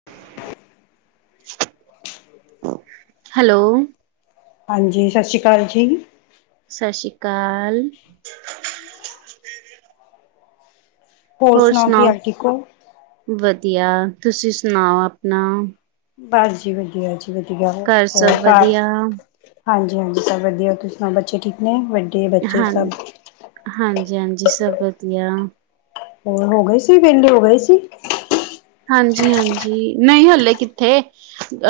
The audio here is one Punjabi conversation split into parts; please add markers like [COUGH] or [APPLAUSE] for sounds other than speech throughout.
[INAUDIBLE] ਹੈਲੋ? ਹਾਂਜੀ। ਸਤਿ ਸ਼੍ਰੀ ਅਕਾਲ ਜੀ। ਸ ਸ਼੍ਰੀ ਕਾਲ। ਹੋਰ ਕੀ ਸੁਣਾਓ, ਹਾਲ ਠੀਕ ਹੋ ਵਧੀਆ। ਤੁਸੀਂ ਸੁਣਾਓ, ਆਪਣਾ? ਬਸ ਜੀ ਵਧੀਆ ਜੀ, ਵਧੀਆ ਘਰ ਹੋਰ ਸਭ ਘਰ ਵਧੀਆ? ਹਾਂਜੀ-ਹਾਂਜੀ ਸਭ ਵਧੀਆ। ਤੁਸੀਂ ਸੁਣਾਓ ਬੱਚੇ ਠੀਕ ਨੇ ਵੱਡੇ, ਬੱਚੇ ਸਭ? ਹਾਂਜੀ-ਹਾਂਜੀ। ਸਭ ਵਧੀਆ। ਹੋਰ, ਹੋ ਗਏ ਸੀ, ਵਿਹਲੇ ਹੋ ਗਏ ਸੀ। ਹਾਂਜੀ-ਹਾਂਜੀ ਨਹੀਂ ਹੱਲੇ ਕਿੱਥੇ,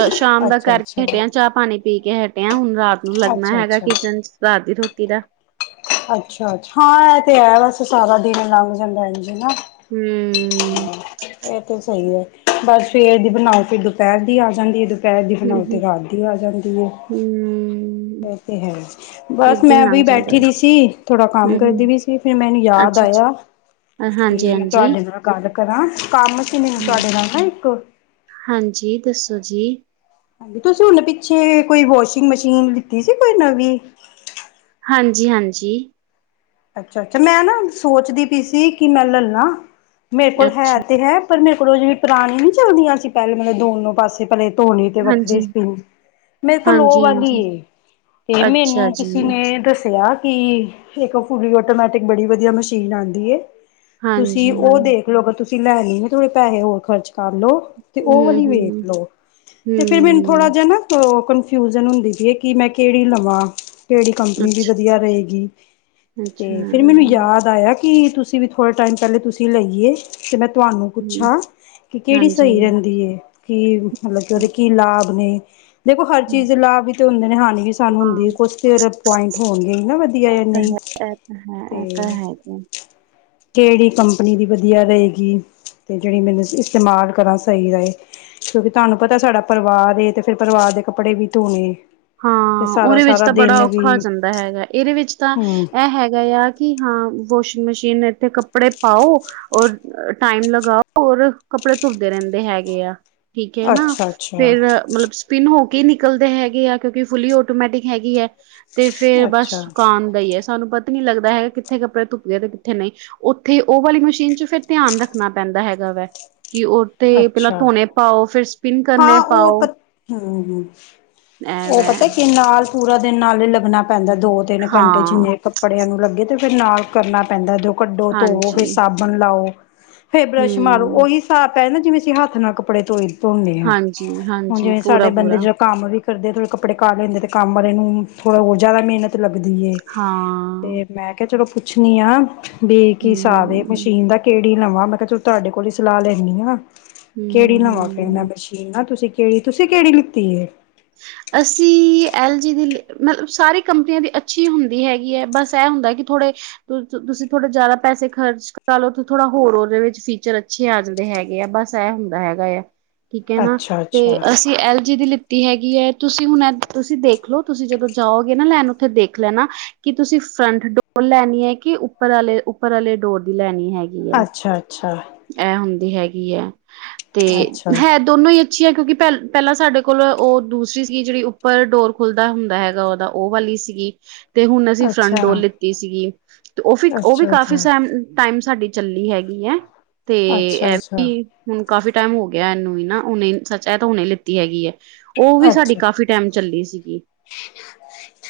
ਅਹ ਸ਼ਾਮ ਦਾ ਅੱਛਾ ਕਰਕੇ ਅੱਛਾ ਹਟਿਆ, ਚਾਹ- ਪਾਣੀ- ਪੀ ਕੇ ਹਟਿਆ। ਹੁਣ ਰਾਤ ਨੂੰ ਲੱਗਣਾ ਅੱਛਾ ਅੱਛਾ ਹੈਗਾ ਕਿਚਨ ਚ, ਰਾਤ ਦੀ ਰੋਟੀ ਦਾ ਅੱਛਾ-ਅੱਛਾ, ਹਾਂ ਇਹ ਤੇ ਹੈ, ਬਸ ਸਾਰਾ ਦਿਨ ਲੰਘ ਜਾਂਦਾ ਜੀ। ਹੂੰ। ਇਹ ਤੇ ਸਹੀ ਏ। ਬਸ ਸਵੇਰ ਦੀ ਬਣਾਓ, ਫੇਰ ਦੁਪਹਿਰ ਦੀ ਆ ਜਾਂਦੀ ਏ, ਦੋਹਪੈਰ ਦੀ ਹੂੰ ਬਣਾਓ, ਤੇ ਹੂੰ ਰਾਤ ਦੀ ਆ ਜਾਂਦੀ ਹੈ। ਹੂੰ, ਇਹ ਤੇ ਹੈ, ਬਸ ਏਦਾਂ ਹੀ ਮੈਂ ਵੀ ਲੰਘ ਜਾਂਦਾ। ਬੈਠੀ ਦੀ ਸੀ, ਥੋੜਾ ਕੰਮ ਹੂੰ ਹੂੰ, ਕਰਦੀ ਪਈ ਸੀ। ਤੇ ਫਿਰ ਮੈਨੂੰ ਯਾਦ ਅੱਛਾ ਅੱਛਾ, ਆਇਆ, ਹਾਂਜੀ ਕਿ ਮੈਂ ਹਾਂਜੀ। ਤੁਹਾਡੇ ਨਾਲ ਗ ਕਰਾਂ, ਕੰਮ ਸੀ ਮੈਨੂੰ ਤੁਹਾਡੇ ਨਾਲ ਨਾ ਇੱਕ ਹਾਂਜੀ, ਦੱਸੋ ਜੀ ਹਾਂਜੀ, ਤੁਸੀਂ ਹੁਣ ਪਿੱਛੇ, ਕੋਈ ਵਾਸ਼ਿੰਗ ਮਸ਼ੀਨ ਲਿੱਤੀ ਸੀ ਕੋਈ ਨਵੀਂ ਹਾਂਜੀ, ਹਾਂਜੀ ਅੱਛਾ, ਅੱਛਾ ਮੈਂ ਨਾ ਸੋਚਦੀ ਪਈ ਸੀ, ਕਿ ਮੈਂ ਲੈਲਾਂ ਮੇਰੇ ਕੋਲ ਅੱਛਾ। ਹੈ ਤੇ ਹੈ ਪਰ ਮੇਰੇਲੋ ਜਿਵੇਂ ਪੁਰਾਣੀ ਨੀ ਚੱਲਦੀਆਂ ਸੀ ਪਹਿਲੇ ਮਤਲਬ ਦੋਨੋ ਪਾਸੇ ਭਲੇ ਧੋਣੀ ਤੇ ਹਾਂਜੀ, ਵੱਖਰੇ ਸਪਿੰਜ, ਮੇਰੇ ਕੋਲ ਉਹ ਹਾਂਜੀ-ਹਾਂਜੀ, ਵਾਲੀ ਤੇ ਅੱਛਾ ਮੈਨੂੰ ਜੀ, ਕਿਸੇ ਨੇ ਦੱਸਿਆ ਕਿ ਇੱਕ ਫੁੱਲੀ ਆਟੋਮੈਟਿਕ ਬੜੀ ਵਧੀਆ ਮਸ਼ੀਨ ਆਉਂਦੀ, ਤੁਸੀਂ ਹਾਂਜੀ। ਉਹ ਦੇਖ ਲ ਅਗਰ ਤੁਸੀਂ ਲੈਣੀ ਥੋੜੇ ਪੈਸੇ ਹੋਰ ਖਰਚ ਕਰ ਲੳ ਤੇ ਉਹ ਵਾਲੀ ਵੇਖ ਹੂੰ-ਹੂੰ, ਲੋ, ਤੇ ਫਿਰ ਮੈਨੂੰ ਥੋੜਾ ਹੂੰ, ਜਿਹਾ ਨਾ ਕਨਫਿਊਜ਼ਨ ਹੁੰਦੀ ਸੀ, ਕਿ ਮੈਂ ਕਿਹੜੀ ਲਵਾਂ, ਕਿਹੜੀ ਕੰਪਨੀ ਦੀ ਵਧੀਆ ਰਹੇਗੀ? ਤੇ ਅੱਛਾ-ਅੱਛਾ, ਫਿਰ ਮੈਨੂੰ ਯਾਦ ਆਇਆ ਕਿ ਤੁਸੀਂ ਵੀ ਥੋੜ੍ਹੇ ਟਾਈਮ ਪਹਿਲੇ ਤੁਸੀਂ ਲਈਏ। ਤੇ ਮੈਂ ਤੁਹਾਨੂੰ ਹੂੰ, ਪੁੱਛਾਂ ਕਿ ਕਿਹੜੀ ਸਹੀ ਹਾਂਜੀ-ਹਾਂਜੀ, ਰਹਿੰਦੀ? ਕਿ ਮਤਲਬ ਕਿ ਉਹਦੇ ਕੀ ਲਾਭ? ਆਪਣੇ, ਦੇਖੋ ਹਰ ਚੀਜ਼ ਲਾਭ ਵੀ ਤੇ ਹੁੰਦੇ ਨੇ, ਹਾਨੀ ਵੀ ਸਾਨੂੰ ਹਾਂ। ਹੁੰਦੀ ਕੁਛ ਤੇ ਉਹਦੇ ਪੁਆਇੰਟ ਹੋਣਗੇ ਹੀ ਨਾ, ਵਧੀਆ ਜਾਂ ਨਹੀਂ ਹਾਂ ਇਹ ਤਾਂ ਤੇ ਹੈ ਹੀ ਐ। ਕਿਹੜੀ ਕੰਪਨੀ ਦੀ ਵਧੀਆ ਰਹੇਗੀ ਤੇ ਜਿਹੜੀ ਮੈਨੂੰ ਇਸਤੇਮਾਲ ਕਰਾਂ ਸਹੀ ਰਹੇ? ਕਿਉਂਕਿ ਤੁਹਾਨੂੰ ਪਤਾ ਸਾਡਾ ਪਰਿਵਾਰ ਏ, ਤੇ ਫਿਰ ਪਰਿਵਾਰ ਦੇ ਕੱਪੜੇ ਵੀ ਧੋਣੇ ਤੇ ਹਾਂ, ਸਾਰਾ ਉਹਦੇ ਵਿੱਚ ਸਾਰਾ ਤਾਂ ਬੜਾ ਦਿਨ ਔਖਾ ਹੋ ਵੀ ਜਾਂਦਾ ਹੈਗਾ, ਇਹਦੇ ਵਿੱਚ ਤਾਂ ਹੂੰ ਇਹ ਹੈਗਾ ਆ। ਕਿ ਹਾਂ, ਵਾਸ਼ਿੰਗ ਮਸ਼ੀਨ ਇੱਥੇ ਕੱਪੜੇ ਪਾਓ ਔਰ ਟਾਈਮ ਲਗਾਓ, ਔਰ ਕੱਪੜੇ ਧੁਬਦੇ ਰਹਿੰਦੇ ਹੈਗੇ ਆ ਠੀਕ ਹੈ ਨਾ, ਅੱਛਾ ਅੱਛਾ ਫੇਰ ਮਤਲਬ ਸਪਿਨ ਹੋ ਕੇ ਹੀ ਨਿਕਲਦੇ ਹੈਗੇ ਆ ਕਿਉਂਕਿ ਫੁੱਲੀ ਆਟੋਮੈਟਿਕ ਹੈਗੀ ਹੈ, ਤੇ ਫੇਰ ਬਸ ਅੱਛਾ ਸੁਕਾਨ ਹੀ ਹੈ ਸਾਨੂੰ ਪਤਾ ਨੀ ਲੱਗਦਾ ਹੈਗਾ ਕਿੱਥੇ ਕੱਪੜੇ ਧੁਪ ਗਏ ਤੇ ਕਿੱਥੇ ਨਹੀਂ ਉੱਥੇ ਉਹ ਵਾਲੀ ਮਸ਼ੀਨ 'ਚ ਫਿਰ ਧਿਆਨ ਰੱਖਣਾ ਪੈਂਦਾ ਹੈਗਾ ਵਾ ਕਿ ਉਹ ਤੇ, ਪਹਿਲਾਂ ਅੱਛਾ ਧੋਣੇ ਪਾਓ ਫਿਰ ਸਪਿਨ ਕਰਨੇ ਹਾਂ ਉਹ ਪਾਓ ਪਤਾ ਹ ਐ ਉਹ ਵੈ ਪਤਾ ਕਿ ਨਾਲ ਪੂਰਾ ਦਿਨ ਨਾਲ ਹੀ ਲੱਗਣਾ ਪੈਂਦਾ, ਦੋ- ਤਿੰਨ ਘੰਟੇ ਹਾਂ ਜਿੰਨੇ ਕੱਪੜਿਆਂ ਨੂੰ ਲੱਗੇ ਤੇ ਫਿਰ ਨਾਲ ਕਰਨਾ ਪੈਂਦਾ ਜ ਕੱਢੋ ਧੋਵੋ ਹਾਂਜੀ, ਫੇਰ ਸਾਬਣ ਲਾਓ ਫਿਰ ਬਰੱਸ਼ ਮਾਰੋ ਹੂੰ, ਉਹੀ ਹਿਸਾਬ ਪੈ ਨਾ, ਜਿਵੇਂ ਅਸੀਂ ਹੱਥ ਨਾਲ ਕੱਪੜੇ ਧੋਈ ਧੋਦੇ ਹੁਣ ਹਾਂਜੀ-ਹਾਂਜੀ, ਜਿਵੇਂ ਸਾਡੇ ਪੂਰਾ-ਪੂਰਾ ਬੰਦੇ ਜ ਕੰਮ ਵੀ ਕਰਦੇ ਥੋੜ੍ਹੇ ਕੱਪੜੇ ਕਾਲੇ ਹੁੰਦੇ ਤੇ ਕੰਮ ਵਾਲੇ ਨੂੰ ਥੋੜ੍ਹਾ ਹੋਰ ਜ਼ਿਆਦਾ ਮਿਹਨਤ ਲੱਗਦੀ ਹੈ ਹਾਂ ਮੈਂ ਕਿਹਾ ਚਲੋ ਪੁੱਛਣੀ ਆ, ਵੀ ਕਿ ਹਿਸਾਬ ਹੂੰ, ਮਸ਼ੀਨ ਦਾ ਕਿਹੜੀ ਲਵਾਂ ਮੈਂ ਕਿਹਾ ਚਲੋ ਤੁਹਾਡੇ ਕੋਲ ਹੀ ਸਲਾਹ ਲੈਂਦੀ ਆਂ ਹੂੰ-ਹੂੰ, ਕਿਹੜੀ ਲਵਾਂ ਹੂੰ। ਇੰਨਾ ਹੂੰ ਮਸ਼ੀਨ ਆ ਤੁਸੀਂ ਕਿਹੜੀ ਤੁਸੀਂ ਕਿਹੜੀ ਲਿੱਤੀ ਹੈ ਅਸੀ ਐਲ ਜੀ ਦੀ ਮਤਲਬ ਸਾਰੀ ਕੰਪਨੀਆਂ ਦੀ ਅੱਛੀ ਹੁੰਦੀ ਹੈਗੀ ਹੈ ਬਸ ਐ ਹੁੰਦਾ ਕਿ ਥੋੜੇ, ਤੁਸੀਂ ਥੋੜੇ ਜ਼ਿਆਦਾ ਪੈਸੇ ਖਰਚ ਕੱਲ ਉਥ ਥੋੜਾ ਹੋਰ ਉਹਦੇ ਵਿੱਚ ਫੀਚਰ ਅੱਛੇ ਆ ਜਾਂਦੇ ਹੈਗੇ ਆ ਬਸ ਇਹ ਹੁੰਦਾ ਹੈਗਾ ਆ ਠੀਕ ਹੈ ਨਾ, ਤੇ ਅੱਛਾ-ਅੱਛਾ, ਅਸੀਂ ਐਲ ਜੀ ਦੀ ਲ ਲਿੱਤੀ ਹੈਗੀ ਹੈ ਤੁਸੀਂ ਹੁਣ ਤੁਸੀਂ ਦੇਖ ਲਓ ਤੁਸੀਂ ਜਦੋਂ ਜਾਓਗੇ ਨਾ ਲੈਣ, ਉੱਥੇ ਦੇਖ ਲੈਣਾ ਕਿ ਤੁਸੀਂ ਫਰੰਟ ਡੋਰ ਲੈਣੀ ਹੈ, ਕਿ ਉੱਪਰ ਵਾਲੇ ਉੱਪਰ ਵਾਲੇ ਡੋਰ ਦੀ ਲੈਣੀ ਹੈਗੀ ਆ ਅੱਛਾ, ਅੱਛਾ ਇਹ ਹੁੰਦੀ ਹੈਗੀ ਹੈ, ਤੇ ਅੱਛਾ। ਅੱਛਾ, ਹੈ ਦੋਨੋਂ ਹੀ ਅੱਛੀਆਂ ਕਿਉਂਕਿ ਪਹਿਲ ਪਹਿਲਾਂ ਸਾਡੇ ਕੋਲ ਉਹ ਦੂਸਰੀ ਸੀਗੀ ਜਿਹੜੀ ਉੱਪਰ ਡੋਰ ਖੁੱਲਦਾ ਹੁੰਦਾ ਹੈਗਾ ਉਹ ਉਹ ਵਾਲੀ ਸੀਗੀ ਤੇ ਹੁਣ ਅਸੀਂ ਫਰੰਟ ਡੋਰ ਲਿੱਤੀ ਸੀਗੀ, ਤੇ ਉਹ ਵੀ, ਉਹ ਵੀ ਕਾਫੀ ਅੱਛਾ-ਅੱਛਾ, ਸਹਿਮ ਟਾਈਮ ਸਾਡੀ ਚੱਲੀ ਹੈਗੀ ਹੈ ਤੇ, ਅੱਛਾ-ਅੱਛਾ, ਅੱਛਾ। ਅੱਛਾ ਅੱਛਾ ਇਹ ਅੱਛਾ ਵੀ ਹੁਣ ਕਾਫ਼ੀ ਟਾਈਮ ਹੋ ਗਿਆ, ਇਹਨੂੰ ਵੀ ਨਾ, ਉਹਨੇ ਸੱਚ ਇਹ ਤਾਂ ਹੁਣੇ ਲਿੱਤੀ ਹੈਗੀ ਹੈ, ਉਹ ਵੀ ਸਾਡੀ ਅੱਛਾ ਕਾਫ਼ੀ ਟਾਈਮ, ਚੱਲੀ ਸੀਗੀ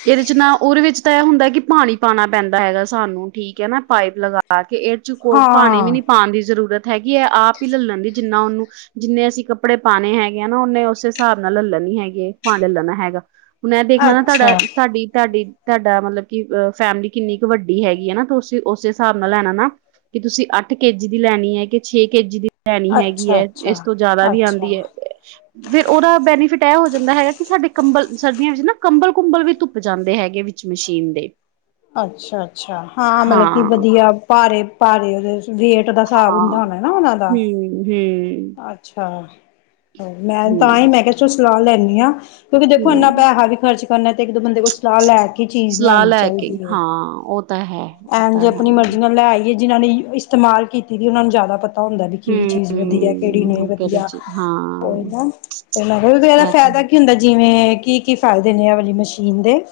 ਇਹਦੇ ਚ ਨਾ, ਉਹਦੇ ਵਿੱਚ ਤਾਂ ਇਹ ਹੁੰਦਾ, ਕਿ ਪਾਣੀ ਪਾਉਣਾ ਪੈਂਦਾ ਹੈਗਾ ਸਾਨੂੰ, ਠੀਕ ਹੈ, ਨਾ ਪਾਈਪ ਲਗਾ। ਕੇ ਇਹਦੇ ਵਿੱਚ ਕੋ ਪਾਣੀ ਵੀ ਹਾਂ, ਨੀ ਪਾਉਣ ਦੀ ਜ਼ਰੂਰਤ ਹੈਗੀ ਹੈ। ਆਪ ਹੀ ਲੱਲਣ ਦੀ ਜਿੰਨਾ, ਉਹਨੂੰ ਜਿੰਨੇ ਅਸੀਂ ਕੱਪੜੇ ਪਾਉਣੇ ਹੈਗੇ ਆ ਨਾ, ਉਹਨੇ ਉਸੇ ਹਿਸਾਬ ਨਾਲ ਲੈ ਲੈਣੀੀ ਹੈਗੇ, ਪਾਣੀ ਲੈਣਾ ਹੈਗਾ। ਮੈਂ, ਦੇਖ ਲਨਾ ਤੁਹਾਡਾ ਅੱਛਾ, ਤੁਹਾਡੀ ਤੁਹਾਡੀ। ਤੁਹਾਡਾ ਮਤਲਬ, ਕਿ ਫੈਮਿਲੀ ਕਿੰਨੀ ਕੁ ਵੱਡੀ ਹੈਗੀ ਹੈ ਨਾ। ਉਸੇ ਹਿਸਾਬ ਨਾਲ ਲੈਣਾ ਨਾ, ਕਿ ਤੁਸੀਂ, ਅੱਠ ਕੇ ਜੀ ਦੀ ਲੈਣੀ ਹੈ। ਕਿ ਛੇ ਕੇ ਜੀ ਦੀ। ਲੈਣੀ ਹੈਗੀ ਅੱਛਾ-ਅੱਛਾ, ਹੈ, ਇਸ ਅੱਛਾ। ਤੋਂ ਜ਼ਿਆਦਾ ਵੀ ਅੱਛਾ ਆਉਂਦੀ ਹੈ। ਫੇਿਰ ਉਹਦਾ, ਬੈਨੀਫਿਟ ਇਹ ਹੋ ਜਾਂਦਾ ਹੈਗਾ, ਕਿ ਸਾਡੇ ਕੰਬਲ ਸਰਦੀਆਂ ਵਿੱਚ ਨਾ ਕੰਬਲ ਕੁੰਬਲ ਵੀ ਧੁੱਪ ਜਾਂਦੇ ਹੈਗੇ ਮਸ਼ੀਨ ਦੇ ਅੱਛਾ ਅੱਛਾ, ਹਾਂ ਮਤਲਬ ਕਿ ਵਧੀਆ ਭਾਰੇ ਭਾਰੇ ਉਹਦੇ ਵੇ ਹਾਂ [UNINTELLIGIBLE] ਹਮ ਹਮ ਅੱਛਾ [UNINTELLIGIBLE] ਮੈਂ ਤਾਂ ਹੀ ਹੂੰ ਮੈਂ ਕਿਹਾ ਚੋ ਸਲਾਹ ਲੈਂਦੀ ਹਾਂ ਕਿਉਂਕਿ ਦੇਖੋ ਇੰਨਾ ਹੂੰ ਪੈਸਾ ਵੀ ਖਰਚ ਕਰਨਾ, ਤੇ ਇੱਕ ਦ ਬੰਦੇ ਕੋਲ ਸਲਾਹ ਲੈ ਕੇ ਚੀਜ਼ ਸਲਾਹ ਲੈਣੀ ਲੈ ਕੇ ਚਾਹੀਦੀ ਹੈ ਹਾਂ ਉਹ ਤਾ ਹੈ ਉਹ ਐਨ ਜੇ ਤਾਂ ਹੈ ਆਪਣੀ ਮਰਜ਼ੀ ਨਾਲ ਲੈ ਆਈਏ, ਜਿਨਾਂ ਨੇ ਇਸਤੇਮਾਲ ਕੀਤੀ ਸੀ ਉਹਨਾਂ ਨੂੰ ਜ਼ਿਆਦਾ ਪਤਾ ਪਤਾ ਹੁੰਦਾ ਵੀ ਕਿਹੜੀ ਹੂੰ ਚੀਜ਼ ਵਧੀਆ, ਕਿਹੜੀ ਹੂੰ ਨਹੀਂ ਹਾਂ ਕਰੇ ਵਧੀਆ ਜੀ ਹਾਂ ਕੋਈ ਨਾ, ਤੇ ਮਤਲਬ ਇਹਦਾ ਇਹ ਤਾਂ ਫਾਇਦਾ ਕੀ ਹੁੰਦਾ ਜਿਵੇਂ ਕਿ ਫਏਦੇ ਨੇ ਇਹ ਵਾਲੀ ਮਸ਼ੀਨ ਦੇ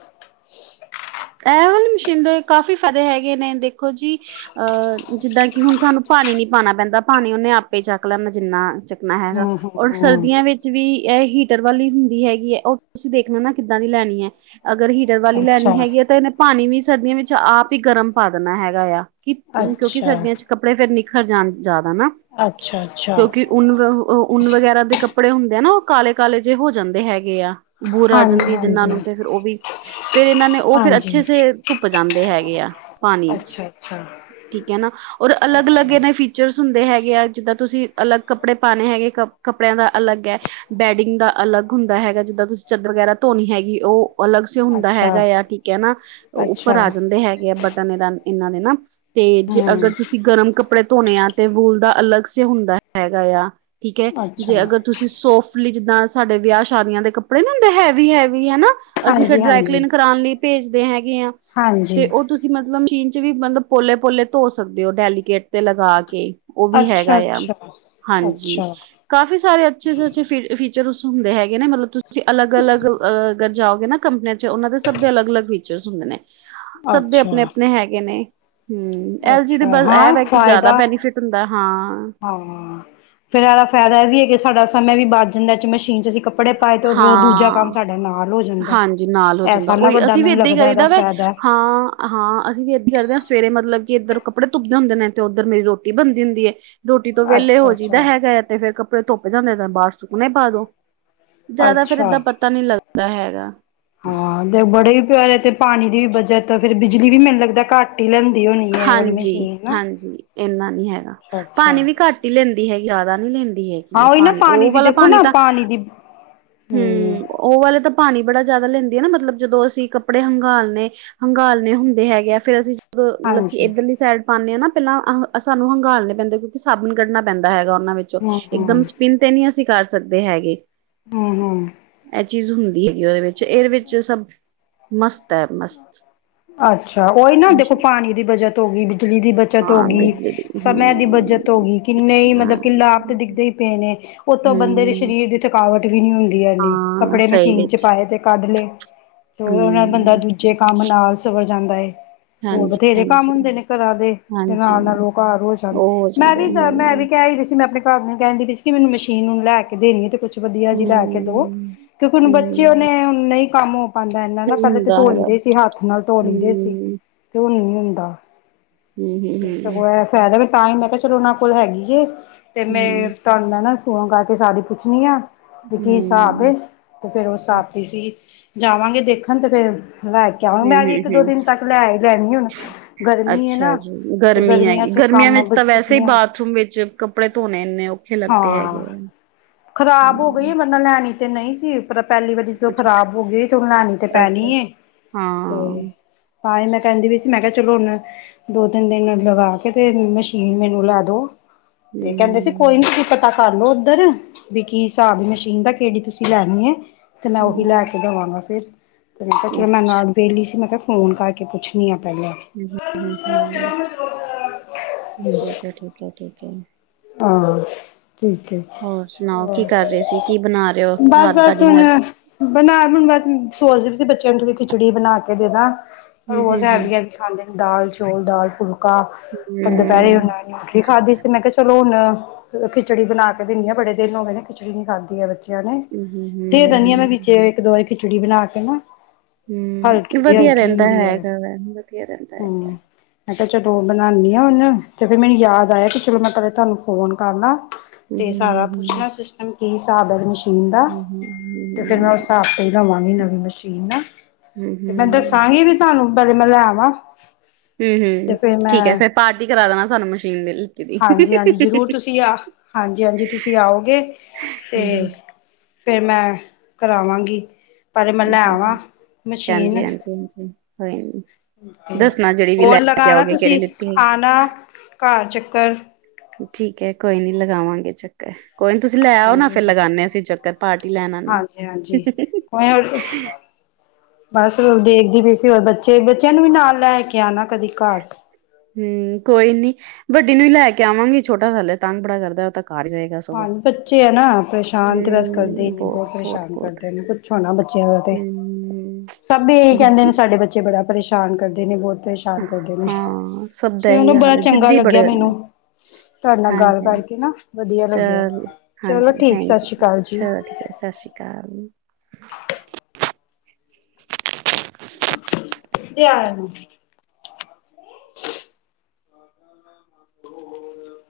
ਇਹ ਵਾਲ ਮਸ਼ੀਨਦੇ ਕਾਫੀ ਫਦੇ ਹੈਗੇ ਨੇ, ਦੇਖੋ ਜੀ ਅਹ ਜਿੱਦਾਂ, ਕਿ ਹੁਣ ਸਾਨੂੰ ਪਾਣੀ ਨੀ ਪਾਉਣਾ ਪੈਂਦਾ ਪਾਣੀ, ਉਹਨੇ ਆਪੇ ਚੱਕ ਲੈਂਦਾ ਜਿੰਨਾ। ਹੈਗਾ, ਔਰ ਹੂੰ-ਹੂੰ-ਹੂੰ ਸਰਦੀਆਂ ਵਿੱਚ। ਵੀ ਇਹ ਹੀਟਰ ਵਾਲੀ ਹੁੰਦੀ ਹੈਗੀ ਹੈ। ਉਹ ਤੁਸੀਂ ਦੇਖਣਾ ਨਾ ਕਿੱਦਾਂ ਦੀ ਲੈਣੀ ਹੈ, ਅਗਰ ਹੀਟਰ ਵਾਲੀ ਲੈਣੀ ਹੈਗੀ ਆ, ਤਾਂ ਇਹਨੇ ਪਾਣੀ ਵੀ ਸਰਦੀਆਂ, ਵਿੱਚ ਆਪ ਹੀ ਗਰਮ ਪਾ ਦੇਣਾ ਹੈਗਾ ਆ। ਕਿ ਕਿਉਂਕਿ, ਅੱਛਾ-ਅੱਛਾ ਸਰਦੀਆਂ ਚ ਕੱਪੜੇ, ਫਿਰ ਨਿਖਰ ਜਾਣ ਜ਼ਿਆਦਾ ਨਾ। ਅੱਛਾ, ਅੱਛਾ ਉੱਨ ਉਨ ਵਗੈਰਾ ਦੇ ਕੱਪੜੇ ਹੁੰਦੇ ਆ ਨਾ, ਉਹ ਕਾਲੇ ਕਾਲੇ ਜਿਹੇ ਹੋ ਜਾਂਦੇ ਹੈਗੇ ਆ। ਬੂਰ ਆ ਹਾਂਜੀ ਜਾਂਦੀ ਹੈ, ਜਿੰਨ੍ਹਾਂ ਹਾਂਜੀ ਨੂੰ ਤੇ ਫਿਰ ਉਹ ਵੀ, ਫੇਿਰ ਇਹਨਾਂ ਨੇ ਉਹ ਫਿਰ। ਅੱਛੇ ਹਾਂਜੀ ਧੁੱਪ ਜਾਂਦੇ ਹੈਗੇ ਆ। ਪਾਣੀ ਵਿੱਚ, ਅੱਛਾ ਅੱਛਾ ਠੀਕ ਹੈ, ਨਾ ਔਰ ਅਲੱਗ ਅਲੱਗ, ਅੱਛਾ ਇਹਨੇ ਫੀਚਰ ਚਰਸ ਹੁੰਦੇ ਹੈਗੇ ਆ ਜਿੱਦਾਂ, ਤੁਸੀਂ ਅਲੱਗ ਕੱਪੜੇ ਪਾਉਣੇ ਹੈਗੇ ਕੱਪੜਿਆਂ ਦਾ ਅਲੱਗ ਹੈ। ਬੈਡਿੰਗ ਦਾ ਅਲੱਗ ਹੁੰਦਾ ਹੈਗਾ ਜਿੱਦਾਂ, ਤੁਸੀਂ ਚੱਦਰ ਵਗੈਰਾ ਧੋਣੀ ਹੈਗੀ, ਉਹ ਅਲੱਗ ਸ ਹੁੰਦਾ ਅੱਛਾ ਹੈਗਾ ਆ ਠੀਕ ਹੈ ਨਾ, ਉੱਪਰ ਅੱਛਾ ਆ ਜਾਂਦੇ ਹੈਗੇ ਆ, ਬਟਨ ਇਹਦਾ ਇਹਨਾਂ ਦੇ ਨਾ। ਤੇ ਜੇ ਹਮ ਅਗਰ, ਤੁਸੀਂ ਗਰਮ ਕੱਪੜੇ ਧੋਣੇ ਆ, ਤੇ ਵੂਲ ਦਾ ਅਲੱਗ ਸ ਹੁੰਦਾ ਹੈਗਾ ਆ‌। ਠੀਕ ਹੈ, ਅੱਛਾ ਜੇ ਅਗਰ ਤੁਸੀਂ ਸੋਫਟਲੀ, ਜਿੱਦਾਂ ਸਾਡੇ ਵਿਆਹ ਸ਼ਾਦੀਆਂ ਦੇ ਕੱਪੜੇ ਨਾ ਹੁੰਦੇ ਹੈਵੀ ਹੈਵੀ ਹਨਾ। ਅਸੀਂ ਫੇਿਰ ਹਾਂਜੀ ਹਾਂਜੀ ਡਰਾਇਕਲੀਨ ਕਰਾਉਣ ਲਈ ਭੇਜਦੇ ਹੈਗੇ ਆ। ਹਾਂਜੀ ਤੇ ਉਹ ਤੁਸੀਂ ਮਤਲਬ ਮਸ਼ੀਨ। ਵੀ ਮਤਲਬ, ਪੋਲੇ ਪੋਲੇ ਧੋ ਸਕਦੇ ਹੋ, ਡੈਲੀਕੇਟ ਤੇ ਲਗਾ ਕੇ, ਉਹ ਵੀ ਹੈਗਾ ਅੱਛਾ ਆ, ਅੱਛਾ ਹਾਂਜੀ, ਅੱਛਾ ਕਾਫੀ ਸਾਰੇ ਅੱਛੇ ਅੱਛੇ ਫ ਫੀਚਰਸ ਹੁੰਦੇ ਹੈਗੇ ਨੇ ਮਤਲਬ, ਤੁਸੀਂ ਅਲੱਗ ਅਲੱਗ ਅਗਰ ਜਾਓਗੇ, ਨਾ ਕੰਪਨੀਆਂ ਚ ਉਹਨਾਂ ਦੇ। ਸਭ ਦੇ ਅਲੱਗ ਅਲੱਗ ਫੀਚਰਸ ਹੁੰਦੇ ਨੇ, ਸਭ ਦੇ ਆਪਣੇ ਅੱਛਾ ਆਪਣੇ ਹੈਗੇ ਨੇ। ਹਮ ਐਲ ਜੀ ਦੇ, ਅੱਛਾ ਬਸ ਇਹ ਹਾਂ ਵ ਕਿ ਜ਼ਿਆਦਾ ਫਾਇਦਾ ਬੈਨੀਫਿਟ ਹੁੰਦਾ ਹਾਂ। ਹਾਂ, ਫੇਿਰ, ਇਹਦਾ ਫਾਇਦਾ ਇਹ ਵੀ ਹੈ, ਕਿ ਸਾਡਾ ਸਮੇਂ ਵੀ ਬਚ ਜਾਂਦਾ ਚ ਮਸ਼ੀਨ ਚ ਅਸੀਂੱ। ਕੱਪੜੇ ਪਾਏ ਤੇ ਦੂਜਾ ਕੰਮ ਹਾਂ। ਸਾਡੇ ਨਾਲ ਹੋ ਜਾਂਦਾ, ਹਾਂਜੀ ਨਾਲ ਹੋ ਐ ਜਾਂਦਾ ਸਾਰੇ ਨਾਲ ਉਹੀ ਵੱਡਾ ਅਸੀਂ ਵੀ ਮੈਨੂੰ ਏਦਾਂ ਹੀ ਲੱਗਦਾ ਇਹਦਾ ਕਰੀਦਾ ਵੈ ਫਾਇਦਾ। ਹਾਂ, ਹਾਂ, ਅਸੀਂ ਵੀ ਇਏਦਦੀ ਕਰਦੇ ਹਾਂ ਸਵੇਰੇ ਮਤਲਬ, ਕਿ ਇੱਧਰ ਕੱਪੜੇ ਧੁਪਦੇ ਹੁੰਦੇ ਨੇ, ਤੇ ਉੱਧਰ ਮੇਰੀ ਰੋਟੀ ਬਣਦੀ ਹੁੰਦੀ ਹੈ। ਰੋਟੀ ਤੋਂ ਵਹਲੇ ਅੱਛਾ ਹੋ ਜਿਦਾ ਅੱਛਾ ਹੈਗਾ, ਤੇ ਫੇਰ ਕੱਪੜੇ ਧੁੱਪ ਜਾਂਦੇ ਤਾਂ ਬਾਹਰ ਸੁੱਕਣੇ ਪਾ ਦੋ। ਜ਼ਿਆਦਾ ਫੇਰ ਅੱਛਾ ਏਦਾਂ ਪਤਾ ਨਹੀਂ ਲੱਗਦਾ ਹੈਗਾ। ਹਾਂ ਤੇ ਬੜੇ ਵੀ ਪਿਆਰੇ ਤੇ ਪਾਣੀ ਦੀ ਵੀ ਬਚਤਏ, ਫੇਰ ਬਿਜਲੀ ਵੀ ਮੈਨੂੰ ਲੱਗਦਾ ਘੱਟ ਹੀ ਲੈਂਦੀ ਹੋਣੀ। ਹੈ ਇਹ ਵਾਲੀ ਹਾਂਜੀ, ਮਸ਼ੀਨ ਨਾ ਹਾਂਜੀ ਇੰਨਾ ਨੀ ਹੈਗਾ, ਅੱਛਾ ਅੱਛਾ ਪਾਣੀ ਵੀ ਘੱਟ। ਲੈਂਦੀ ਹੈਗੀ, ਜ਼ਿਆਦਾ ਨਹੀਂ ਲੈਂਦੀ ਹੈਗੀ ਹਾਂ ਹੈ ਉਹੀ ਨਾ ਪਾਣੀ, ਉਹ ਦੀ ਵਾਲਾ ਦੇਖੋ ਪਾਣੀ ਨਾ ਤਾਂ ਦੀ ਹੂ, ਹਮ ਉਹ ਵਾਲੇ ਤਾਂ ਪਾਣੀ ਬੜਾ ਜਿਆਦਾ ਲੈਂਦੀ ਆ ਨਾ, ਮਤਲਬ ਜਦੋਂ ਅਸੀਂ ਕੱਪੜੇ ਹੰਗਾਲ ਨੇ। ਹੰਗਾਲੇ ਹੁੰਦੇ ਹੈਗੇ ਆ, ਫੇਰ ਅਸੀਂ ਜਦੋਂ ਮਤਲਬ ਕਿ ਹਾਂਜੀ ਇੱਧਰਲੀ ਸਾਈਡ। ਪਾਉਂਦੇ ਹਾਂ ਨਾ ਪਹਿਲਾਂ ਅਹ ਸਾਨੂੰ ਹੰਘਾਲੇ ਪੈਂਦੇ, ਕਿਉਂਕਿ ਸਾਬਣ ਕੱਢਣਾ ਪੈਂਦਾ ਹੈਗਾ ਉਹਨਾਂ ਵਿੱਚੋਂ, ਹਮ ਹਮ ਇੱਕਦਮ ਸਪਿਨ। ਤੇ ਨਹੀਂ ਅਸੀਂ ਕਰ ਸਕਦੇ ਹੈਗੇ। ਹੂ ਹੂ ਇਹ ਚੀਜ਼ ਹੁੰਦੀ ਹੈਗੀ ਉਹਦੇ ਵਿੱਚ, ਇਹਦੇ ਵਿੱਚ ਸਭ ਮਸਤ ਹੈ ਮਸਤ। ਅੱਛਾ, ਉਹੀ ਨਾ ਦੇਖੋ ਪਾਣੀ ਦੀ ਬੱਚਤ ਹੋ ਗਈ ਬਿਜਲੀ ਦੀ ਬੱਚਤ ਹੋ ਹਾਂ ਗਈ। ਬਿਜਲੀ ਦੀ ਸਮਯ ਦੀ ਹੂੰ ਬੱਚਤ ਹੋ ਗਈ, ਕਿੰਨੇ ਹੀ ਹਾਂ ਮਤਲਬ, ਕਿ ਲਾਭ ਤੇ ਦਿਖਦੇ ਹੀ ਪਏ ਨੇ, ਉਤੋਂ ਬੰਦੇ ਦੇ ਹੂੰ ਸਰੀਰ ਦੇ। ਥਕਾਵਟ ਵੀ ਨੀ ਹੁੰਦੀ ਹੈ, ਇਨੀ ਹਾਂ ਕੱਪੜੇ ਸਹੀ ਮਸ਼ੀਨ ਚ ਵਿੱਚ ਪਾਏ, ਤੇ ਕੱਢ ਲਏ ਤੇ, ਉਹ ਨਾਲ ਬੰਦਾ ਹੂੰ ਦੂਜ। ਜੇ ਕੰਮ, ਨਾਲ ਸਵਰ ਜਾਂਦਾ ਹੈ। ਹੋਰ ਹਾਂਜੀ ਬਥੇਰੇ ਕੰਮ ਹਾਂਜੀ ਹੁੰਦੇ ਨੇ ਘਰਾਂ ਦੇ ਹਾਂਜੀ ਨਾਲ ਨਾਲ, ਉਹੋ ਘਰ ਹੋ ਜਾਂਦੇ। ਉਹ ਹੋ ਮੈਂ ਜਾਂਦੇ ਵੀ, ਆ, ਮੈਂ ਹੂੰ ਵੀ ਕਹਿ ਹੀ ਰੀ ਸੀ, ਮੈਂ ਆਪਣੇ ਭਾਭੀ ਨੂੰ ਕਹਿੰਦੀ ਵੀਈ ਸੀ, ਕਿ ਮੈਨੂੰ ਮਸ਼ੀਨ ਨੂੰ ਲੈ ਕੇ ਦੇਣੀ ਹੈ, ਤੇ ਕੁਛ ਵਧੀਆ ਜੀ ਲੈ ਕੇ ਦੋ। ਹੂੰ, ਕਿਉਂਕਿ, ਹੁਣ ਬੱਚੇ, ਉਹ ਹੂੰ, ਨੇ ਨਹੀਂ ਕੰਮ ਹੋ ਪਾਉਂਦਾ, ਇਨਾ ਨਾ ਸਹੀ ਪਹਿਲੇਾਂ। ਹੁੰਦਾ ਧੋ ਹੈਗਾ। ਲੀਦੇ ਸੀ, ਹੱਥ ਨਾਲ਼ ਧੋ ਲੀਦੇ ਸੀ। ਹੂੰ, ਧੋ ਨੀ ਹੁੰਦਾ, ਹੂੰ, ਹੂੰ, ਤੇ ਹੂੰ, ਹੂੰ, ਸਗੋਂ ਐ ਫਾਇਦਾ ਵੀ ਤਾਂ ਹੀ, ਮੈਂ ਕਿਹਾ ਚਲੋ ਉਹਨਾਂ ਕੋਲ ਹੈਗੀ ਐ, ਤੇ ਮੈਂ ਹੂੰ। ਤੁਹਾਨੂੰ ਮੈਂ, ਨਾ ਫੋਨ ਕਰਕੇ ਸਾਰੀ ਪੁੱਛਣੀ ਆ, ਵੀ, ਕੀ ਹਿਸਾਬ ਏ ਹੂੰ, ਤੇ ਫਿਰ ਉਸ ਆਪਦੀ ਸੀ, ਜਾਵਾਂਗੇ ਦੇਖਣ, ਤੇ ਫਿਰ ਲੈ ਕਿ ਮੈਂ ਵੀ ਹੂੰ, ਇੱਕ ਦੋ ਹੂੰ, ਦਿਨ ਤੱਕ ਲੈ ਹੀ ਲੈਣੀ, ਹੁਣ ਗਰਮੀ ਹੈ ਅੱਛਾ ਨਾ, ਜੀ, ਤੇ ਗਰਮੀ ਗਰਮੀਆਂ ਹੈਗੀ ਚ ਗਰਮੀਆਂ ਕੰਮ। ਵਿੱਚ ਤਾਂ ਵੈਸੇ ਹੀ ਛੁੱਟੀਆਂ ਬਾਥਰੂਮ ਵਿੱਚ ਕੱਪੜੇ ਧੋਣੇ, ਇੰਨੇ ਔਖੇ ਲੱਗਦੇ ਹੈਗੇ ਹੈ। ਖਰਾਬ ਹੋ ਗਈ ਹੈ। ਮੈਂ ਲੈਣੀ ਤੇ ਨਹੀਂ ਸੀ, ਪਰ ਪਹਿਲੀ ਵਾਰੀ ਜਦੋਂ ਖਰਾਬ ਹੋ ਗਈ, ਤੇ ਲੈ ਨੀ ਤੇ ਅੱਛਾ, ਪੈਣੀ ਹ। ਅੱਛਾ, ਹਾਂ ਤੇ, ਤਾਂ ਹੀ ਮੈਂ ਕਹਿੰਦੀ ਪਈ ਸੀ, ਮੈਂ ਕਿਹਾ ਚਲੋ ਹੁਣ। ਦੋ, ਤਿੰਨ ਦਿਨ ਲਗਾ ਕੇ ਤੇ ਮਸ਼ੀਨ ਮੈਨੂੰ ਲੈ ਦੋ। ਤੇ ਕਹਿੰਦੇ ਸੀ ਕੋਈ ਹੂੰ, ਨਹੀਂ ਪਤਾ ਕਰਲੋ ਉੱਧਰ, ਵੀ ਕੀ ਹਿਸਾਬ ਮਸ਼ੀਨ ਦਾ, ਕਿਹੜੀ ਤੁਸੀਂ। ਲੈਣੀ ਹੈ, ਤੇ ਮੈਂ ਉਹੀ ਲੈ ਹੂੰ, ਕੇ ਦੇਵਾਂਗਾ ਫੇਰ, ਤੇ ਮੈਂ ਕਿਹਾ ਫੇਰ ਹੂੰ, ਮੈਂ ਨਾਲ। ਵੇਹਲੀ ਸੀ, ਮੈਂ ਕਿਹਾ ਫੋਨ ਕਰਕੇ ਪੁੱਛਣੀ ਹਾਂ ਪਹਿਲੇ। ਹ, ਹੂ ਹੂ ਹੂ ਠੀਕ ਹੈ, ਠੀਕ ਹੈ, ਠੀਕ ਹੈ। ਹਾਂ ਠੀਕ ਹੈ। ਹੋਰ, ਸੁਣਾਓ ਕੀ ਕਰ ਰਹੇ ਸੀ? ਕੀ ਬਣਾ ਰਹੇ ਹੋ ਬਸ ਰਾਤ ਦਾ ਬਸ ਹੁਣ ਡਿਨਰ। ਬਣਾ ਹੁਣ ਬਸ ਸੋਚ ਰਹੀ ਸੀ, ਵੀ ਬੱਚਿਆਂ ਨੂੰ ਥੋੜੀ ਖਿਚੜੀ ਬਣਾ ਕੇ ਦੇ ਦਾਂ ਹੂੰ, ਰੋਜ਼ ਹੂੰ, ਹੂੰ, ਹੈਵੀ, ਹੈਵੀ। ਖਾਂਦੇ ਨੇ ਦਾਲ ਚੋਲ, ਦਾਲ, ਫੁਲਕਾ ਹੂੰ, ਦੁਪਹਿਰੇ ਉਹਨਾਂ ਨਿਊਟਰੀ ਖਾਦੀ, ਤੇ ਮੈਂ ਕਿਹਾ ਚਲੋ ਹੁਣ ਖਿਚੜੀ ਬਣਾ ਕੇ ਦਿਨੀ ਆ, ਬੜੇ ਦਿਨ ਹੋ ਗਏ ਨੇ ਖਿਚੜੀ ਨਹੀਂ ਖਾਂਦੀ। ਹੂੰ, ਹੂੰ, ਦੇ ਹੂੰ, ਦਿਨੀ ਆ ਮੈਂ ਹੂੰ। ਵਿੱਚ ਇੱਕ ਦੋ, ਵਾਰੀ ਖਿਚੜੀ ਬਣਾ ਕੇ ਨਾ। ਹਮ, ਹਲਕੀ ਦੀ ਵਧੀਆ ਹਲਕੀ ਰਹਿੰਦਾ ਹੁੰਦੀ ਹੈ ਹੈਗਾ ਵਾ, ਵਧੀਆ ਰਹਿੰਦਾ ਹੂੰ। ਹੈਗਾ। ਮੈਂ ਕਿਹਾ ਚਲੋ ਬਨਾਨੀ ਹ ਹੁਣ, ਤੇ ਫਿਰ ਮੈਨੂੰ ਯਾਦ ਆਇਆ ਕਿ ਚਲੋ ਮੈਂ ਪਹਿਲੇ ਤੁਹਾਨੂੰ ਫੋਨ ਕਰ ਲਾ। ਤੇ ਸਾਰਾ ਹੂੰ-ਹੂੰ-ਹੂੰ-ਹੂੰ, ਪੁੱਛਣਾ ਸਿਸਟਮ ਕੀ ਹਿਸਾਬ ਤੇ ਸਾਰਾ ਮਸ਼ੀਨ ਦਾ, ਤੇ ਫਿਰ ਮੈਂ ਉਸ ਹੂੰ-ਹੂੰ। ਹਿਸਾਬ ਤੇ ਹੀ ਲਵਾਂਗੀ ਨਵੀਂ ਮਸ਼ੀਨ। ਹੂ ਤੇ ਹੂ ਮੈਂ ਹੂ ਦੱਸਾਂਗੀ ਵੀ ਤੁਹਾਨੂੰ ਪਹਿਲੇ ਮੈਂ ਲੈ ਆਵਾਂ। ਹੂ ਤੇ ਹੂ, ਫੇਰ ਮੈਂ ਠੀਕ ਹੈ ਫੇਿਰ ਪਾਰਟੀ ਕਰਾ ਦੇਣਾ ਸਾਨੂੰ ਮਸ਼ੀਨ ਦੀ। ਦੀ। ਹਾਂਜੀ, ਹਾਂਜੀ ਜ਼ਰੂਰ ਤੁਸੀਂ ਆ ਹਾਂਜੀ, ਹਾਂਜੀ ਤੁਸੀਂ ਆਓਗੇ ਤੇ। ਹੂੰ-ਹੂੰ, ਫਿਰ ਮੈਂ ਕਰਾਵਾਂਗੀ, ਪਹਿਲੇ ਮੈਂ ਲੈ ਆਵਾਂ। ਭੈਣ ਜੀ, ਮਸ਼ੀਨ ਹਾਂਜੀ-ਹਾਂਜੀ-ਹਾਂਜੀ, ਕੋਈ ਨੀ। ਤੇ ਦੱਸਣਾ ਜਿਹੜੀ ਵੀ ਲੈ ਹੋਰ ਕੇ ਲਗਾਣਾ ਆਓਗੇ ਕਿਹੜੀ ਤੁਸੀਂ, ਲਿੱਤੀ ਹੈਗੀ। ਆਣਾ ਘਰ ਚੱਕਰ। ਠੀਕ ਐ ਕੋਈ ਨੀ ਲਗਾਵਾਂਗੇ ਚੱਕਰ, ਕੋਈ ਨੀ ਤੁਸੀਂ ਲੈ ਆਓ, ਨਾ ਹਾਂਜੀ ਫਿਰ ਜੀ ਲਗਾਂਨੇ ਆਂ ਅਸੀਂ ਚੱਕਰ। ਪਾਰਟੀ ਲੈਣ ਆਣਾ ਹਾਂਜੀ ਹਾਂਜੀ ਕੋਈ ਬਸ ਦੇਖਦੀ ਪਈ ਸੀ, ਹੋਰ ਬੱਚੇ ਬੱਚਿਆਂ ਨੂੰ ਵੀ ਨਾਲ ਲੈ ਕੇ ਆਣਾ, ਕਦੀ ਘਰ। ਹੂੰ, ਕੋਈ ਨੀ ਵੱਡੀ ਨੂੰ ਹੀ ਲੈ ਕੇ ਆਵਾਂਗੀ, ਛੋਟਾ ਹਲੇ ਤੰਗ ਬੜਾ ਕਰਦਾ, ਉਹ ਤਾਂ ਘਰ ਰਹੇ। ਹਾਂਜੀ, ਬੱਚੇ ਆ ਨਾ ਪਰੇਸ਼ਾਨ ਤੇ ਬਸ ਕਰਦੇ ਹੀ ਨੇ, ਬਹੁਤ ਪਰੇਸ਼ਾਨ ਕਰਦੇ ਨੇ। ਛੋਣਾ ਬੱਚਿਆਂ ਦਾ ਤੇ, ਸਭ ਇਹੀ ਕਹਿੰਦੇ ਨੇ ਸਾਡੇ ਬੱਚੇ ਬੱਚੇ ਬੜਾ ਪਰੇਸ਼ਾਨ ਕਰਦੇ ਨੇ, ਬਹੁ ਪਰੇਸ਼ਾਨ ਦਾਨ ਕਰਦੇ ਨੇ, ਦਾ ਚਲੋ ਇਹੀ ਬੜਾ ਹਾਲ ਹੈ ਚੰਗਾ ਜਿੱਦੀ ਲੱਗਿਆ ਬੜੇ ਹੁੰਦੇ ਮੈਨੂੰ। ਨੇ ਤੁਹਾਡੇ ਨਾਲ ਗੱਲ ਹਾਂਜੀ ਹਾਂਜੀ, ਕਰਕੇ ਨਾ ਵਧੀਆ ਲੱਗਿਆ, ਚਲ ਚਲੋ ਹਾਂਜੀ ਠੀਕ ਥੈਂਕ ਯੂ ਸਸ ਰੀ ਕਾਲ ਜੀ। ਚਲੋ ਠੀਕ ਐ, ਸਸ਼ ਰੀ ਕਾਲ। ਤਿਆਰ ਹੋ [INAUDIBLE]